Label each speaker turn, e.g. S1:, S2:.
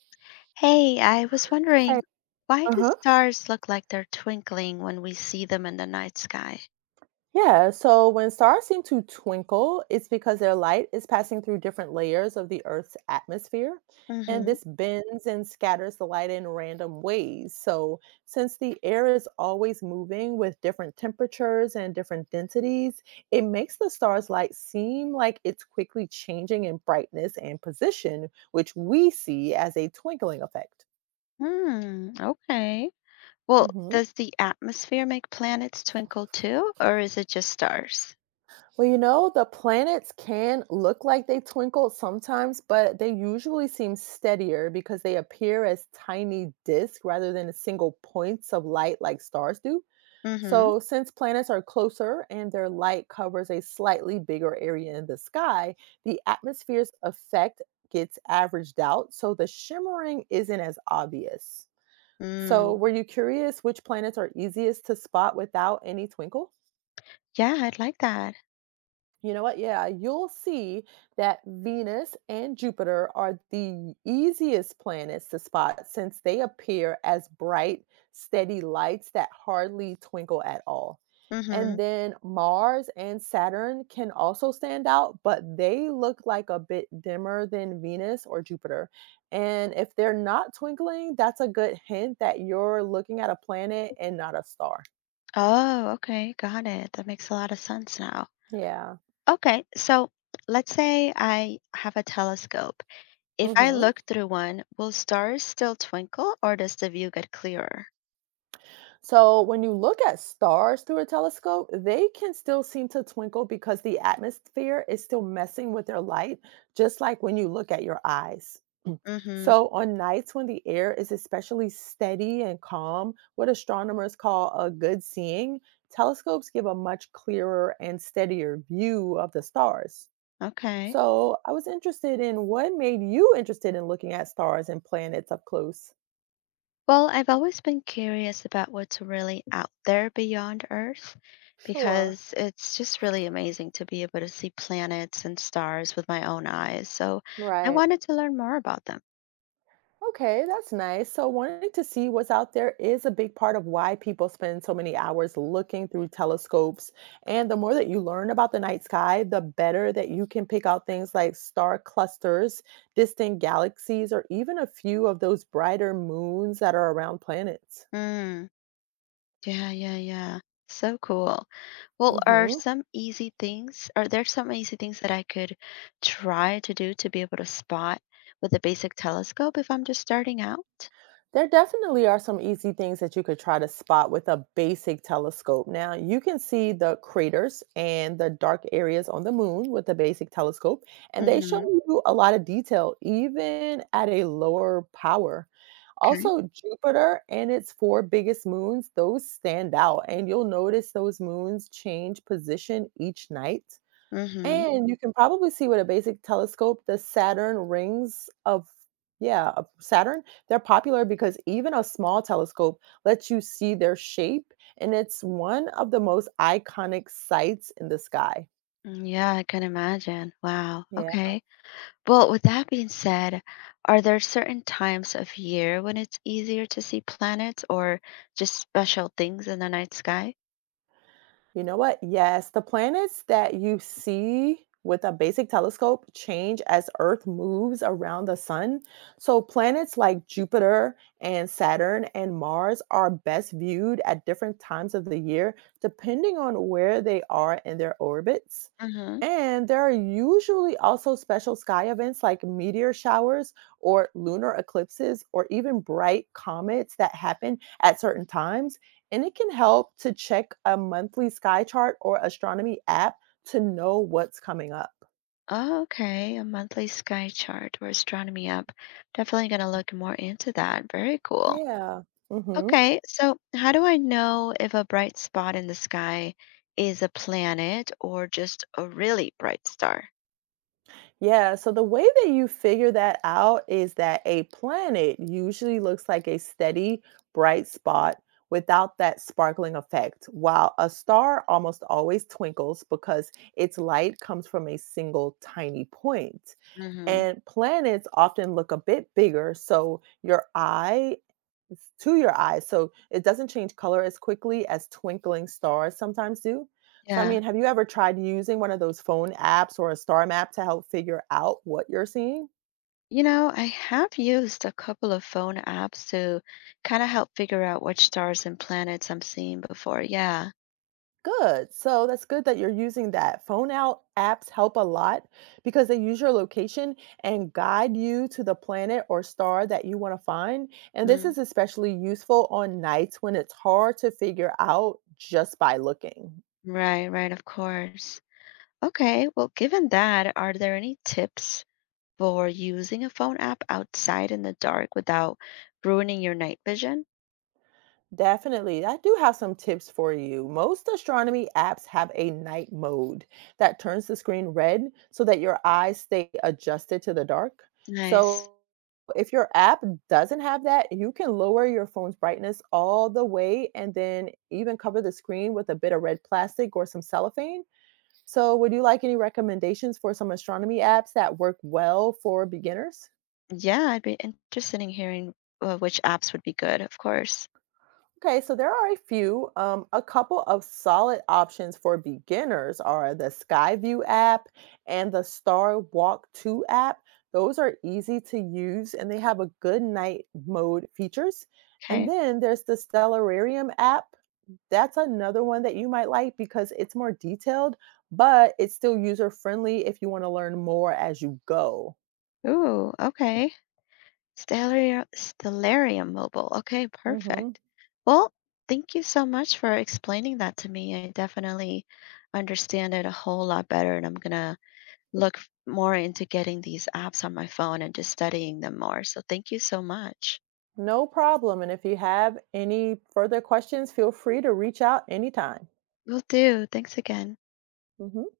S1: Hey, I was
S2: Okay.
S1: wondering, why do
S2: Uh-huh.
S1: stars look like they're twinkling when we see them in the night sky?
S2: Yeah, so when stars seem to twinkle, it's because their light is passing through different layers of the Earth's atmosphere, and
S1: Mm-hmm.
S2: this bends and scatters the light in random ways. So, since the air is always moving with different temperatures and different densities, it makes the star's light seem like it's quickly changing in brightness and position, which we see as a twinkling effect.
S1: Hmm, okay. Well,
S2: Mhm.
S1: does the atmosphere make planets twinkle too, or is it just stars?
S2: Well, you know, the planets can look like they twinkle sometimes, but they usually seem steadier because they appear as tiny disks rather than single points of light like stars do.
S1: Mm-hmm.
S2: So, since planets are closer and their light covers a slightly bigger area in the sky, the atmosphere's effect gets averaged out, so the shimmering isn't as obvious. So,
S1: Mm.
S2: were you curious which planets are easiest to spot without any twinkle?
S1: Yeah, I'd like that.
S2: You know what? Yeah, you'll see that Venus and Jupiter are the easiest planets to spot since they appear as bright, steady lights that hardly twinkle at all. And
S1: Mm-hmm.
S2: then Mars and Saturn can also stand out, but they look like a bit dimmer than Venus or Jupiter. And if they're not twinkling, that's a good hint that you're looking at a planet and not a star.
S1: Oh, okay, got it. That makes a lot of sense now.
S2: Yeah.
S1: Okay, so let's say I have a telescope. If I
S2: hmm
S1: look through one, will stars still twinkle, or does the view get clearer?
S2: So, when you look at stars through a telescope, they can still seem to twinkle because the atmosphere is still messing with their light, just like when you look at your eyes. Mm.
S1: Mm-hmm.
S2: So, on nights when the air is especially steady and calm, what astronomers call a good seeing, telescopes give a much clearer and steadier view of the stars.
S1: Okay.
S2: So, I was interested in what made you interested in looking at stars and planets up close.
S1: Well, I've always been curious about what's really out there beyond Earth,
S2: Sure.
S1: because it's just really amazing to be able to see planets and stars with my own eyes. So I
S2: Right.
S1: wanted to learn more about them.
S2: Okay, that's nice. So, wanting to see what's out there is a big part of why people spend so many hours looking through telescopes. And the more that you learn about the night sky, the better that you can pick out things like star clusters, distant galaxies, or even a few of those brighter moons that are around planets.
S1: Mm, yeah, yeah, yeah. So cool. Well,
S2: hmm
S1: are there some easy things that I could try to do to be able to spot with a basic telescope if I'm just starting out?
S2: There definitely are some easy things that you could try to spot with a basic telescope. Now, you can see the craters and the dark areas on the moon with a basic telescope, and they show
S1: Mm-hmm.
S2: you a lot of detail, even at a lower power.
S1: Okay.
S2: Also, Jupiter and its four biggest moons, those stand out, and you'll notice those moons change position each night.
S1: Mm-hmm.
S2: And you can probably see with a basic telescope the Saturn rings of yeah, of Saturn. They're popular because even a small telescope lets you see their shape, and it's one of the most iconic sights in the sky.
S1: Mm, yeah, I can imagine. Wow.
S2: Yeah.
S1: Okay. Well, with that being said, are there certain times of year when it's easier to see planets or just special things in the night sky?
S2: You know what? Yes, the planets that you see with a basic telescope change as Earth moves around the sun. So, planets like Jupiter and Saturn and Mars are best viewed at different times of the year, depending on where they are in their orbits.
S1: Mm-hmm.
S2: And there are usually also special sky events like meteor showers or lunar eclipses or even bright comets that happen at certain times. And it can help to check a monthly sky chart or astronomy app to know what's coming up.
S1: Oh, okay. A monthly sky chart or astronomy app. Definitely going to look more into that. Very cool.
S2: Yeah. hmm
S1: Okay, so how do I know if a bright spot in the sky is a planet or just a really bright star?
S2: Yeah, so the way that you figure that out is that a planet usually looks like a steady, bright spot without that sparkling effect, while a star almost always twinkles because its light comes from a single tiny point.
S1: Mm-hmm.
S2: And planets often look a bit bigger, so your eye to your eyes, so it doesn't change color as quickly as twinkling stars sometimes do. So, I
S1: Yeah.
S2: mean, have you ever tried using one of those phone apps or a star map to help figure out what you're seeing?
S1: You know, I have used a couple of phone apps to kind of help figure out which stars and planets I'm seeing before. Yeah.
S2: Good. So that's good that you're using that. Phone out apps help a lot because they use your location and guide you to the planet or star that you want to find. And this
S1: Mm.
S2: is especially useful on nights when it's hard to figure out just by looking.
S1: Right, right, of course. Okay, well, given that, are there any tips for using a phone app outside in the dark without ruining your night vision?
S2: Definitely. I do have some tips for you. Most astronomy apps have a night mode that turns the screen red so that your eyes stay adjusted to the dark.
S1: Nice.
S2: So, if your app doesn't have that, you can lower your phone's brightness all the way and then even cover the screen with a bit of red plastic or some cellophane. So, would you like any recommendations for some astronomy apps that work well for beginners?
S1: Yeah, I'd be interested in hearing which apps would be good, of course.
S2: Okay, so there are a few. A couple of solid options for beginners are the Skyview app and the Star Walk 2 app. Those are easy to use and they have a good night mode features. And
S1: Okay.
S2: then there's the Stellarium app. That's another one that you might like because it's more detailed, but it's still user friendly if you want to learn more as you go.
S1: Ooh, okay. Stellarium, Stellarium Mobile. Okay,
S2: hmm
S1: perfect. Well, thank you so much for explaining that to me. I definitely understand it a whole lot better, and I'm going to more into getting these apps on my phone and just studying them more. So thank you so much.
S2: No problem. And if you have any further questions, feel free to reach out anytime.
S1: Will do. Thanks again.
S2: Mhm.